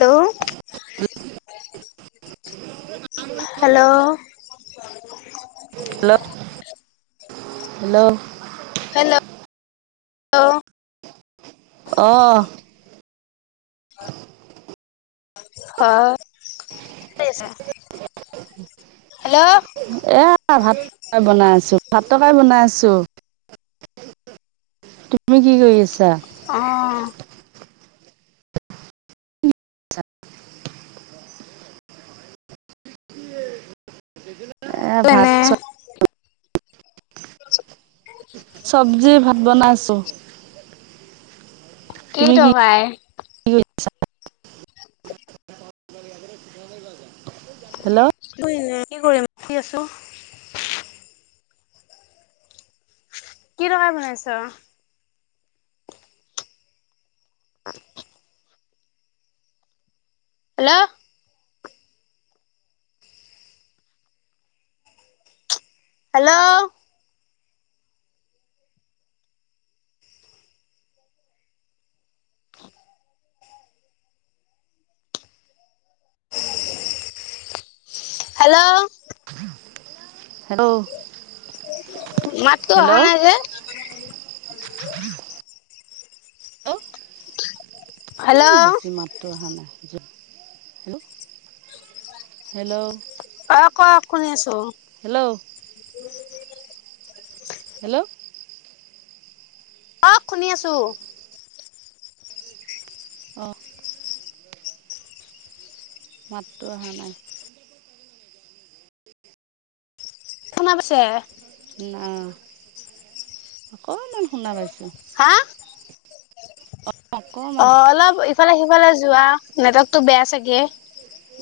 Hello hello. Hello. Hello. Hello hello. অঁ। হাঁ, কি কৰি আছে? হেল্লো'। এইয়া ভাত বনাই আছো, ভাত তৰকাৰী বনাই আছো। তুমি কি কৰি আছা? অঁ। এ ভাত তেনে চব [unintelligible] চব্জি ভাত বনাইছোঁ। কি তৰকাৰী? কি কৰি [unintelligible] [unintelligible] হেল্লো'। কি কৰি আছা? কি কৰিম বহি আছো। কি তৰকাৰি বনাইছ? [unintelligible] হেল্ল'। Hello hello. হেল্ল। মাতটো অহা হেল্ল' নাই যে? [unintelligible] হেল্ল' কিনো হৈছে মাতটো অহা নাই যে হেল্ল হেল্ল' অ কওক শুনি আছো। হেল্ল'। হেল্ল'। কওক শুনি আছো। অ। মাতটো অহা নাই। শুনা পাইছে? না অকণমান শুনা পাইছো। হা? অকণমান অ অলপ ইফালে সিফালে যোৱা নেটৱৰ্কটো বেয়া চাগে।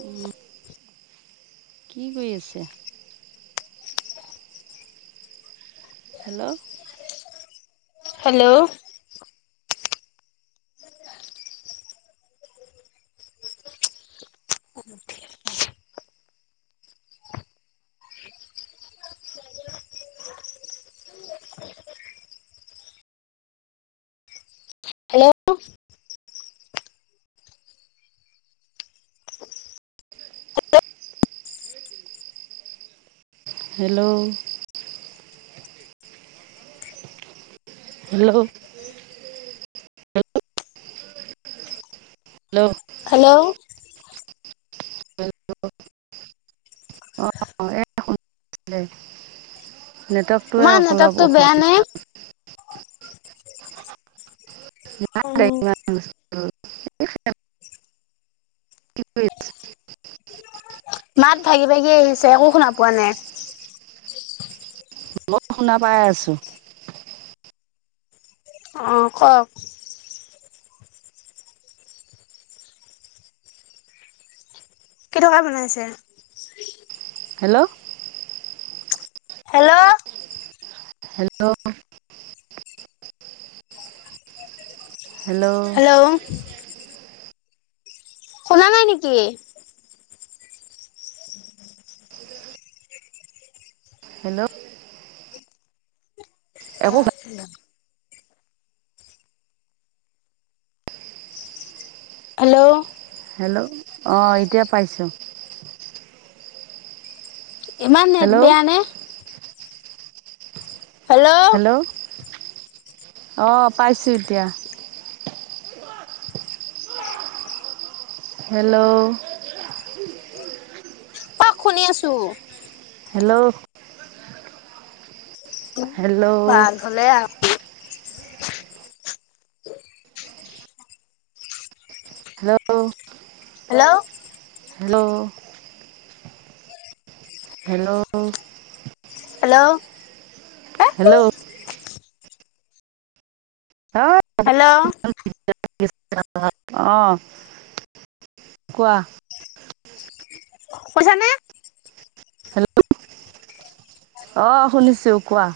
উম। কি কৰি আছে? Hello. Hello. Hello hello. Hello. Hello. Hello. Hello নেটৱৰ্কটোৱে ইমান অলপ নেটৱৰ্কটো অসু বেয়া নে? দেই। উম। কি [unintelligible] মাত ভাগি ভাগি আহিছে একো শুনা পোৱা নাই। মই শুনা পাই আছো। অ' কওঁক। [unintelligible] বনাইছে? হেল্ল'? হেল্ল'? হেল্ল। হেল্ল। শুনা নাই নেকি? হেল্ল'। একো [unintelligible] হেল্ল'। হেল্ল' অ এতিয়া পাইছো। ইমান নেট হেল্ল' বেয়া নে? হেল্ল' অ পাইছোঁ এতিয়া। হেল্ল' অ শুনি আছো। হেল্ল' উম, হেল্ল' ভাল হ'লে আও হেল্ল' হেল্ল' হেল্ল' হেল্ল' ল্ল হেল্ল' হেল্ল' [unintelligible] হেল্ল' [unintelligible] অ' কোৱা? কৈছা নে? হেল্ল' অ শুনিছোঁ কোৱা?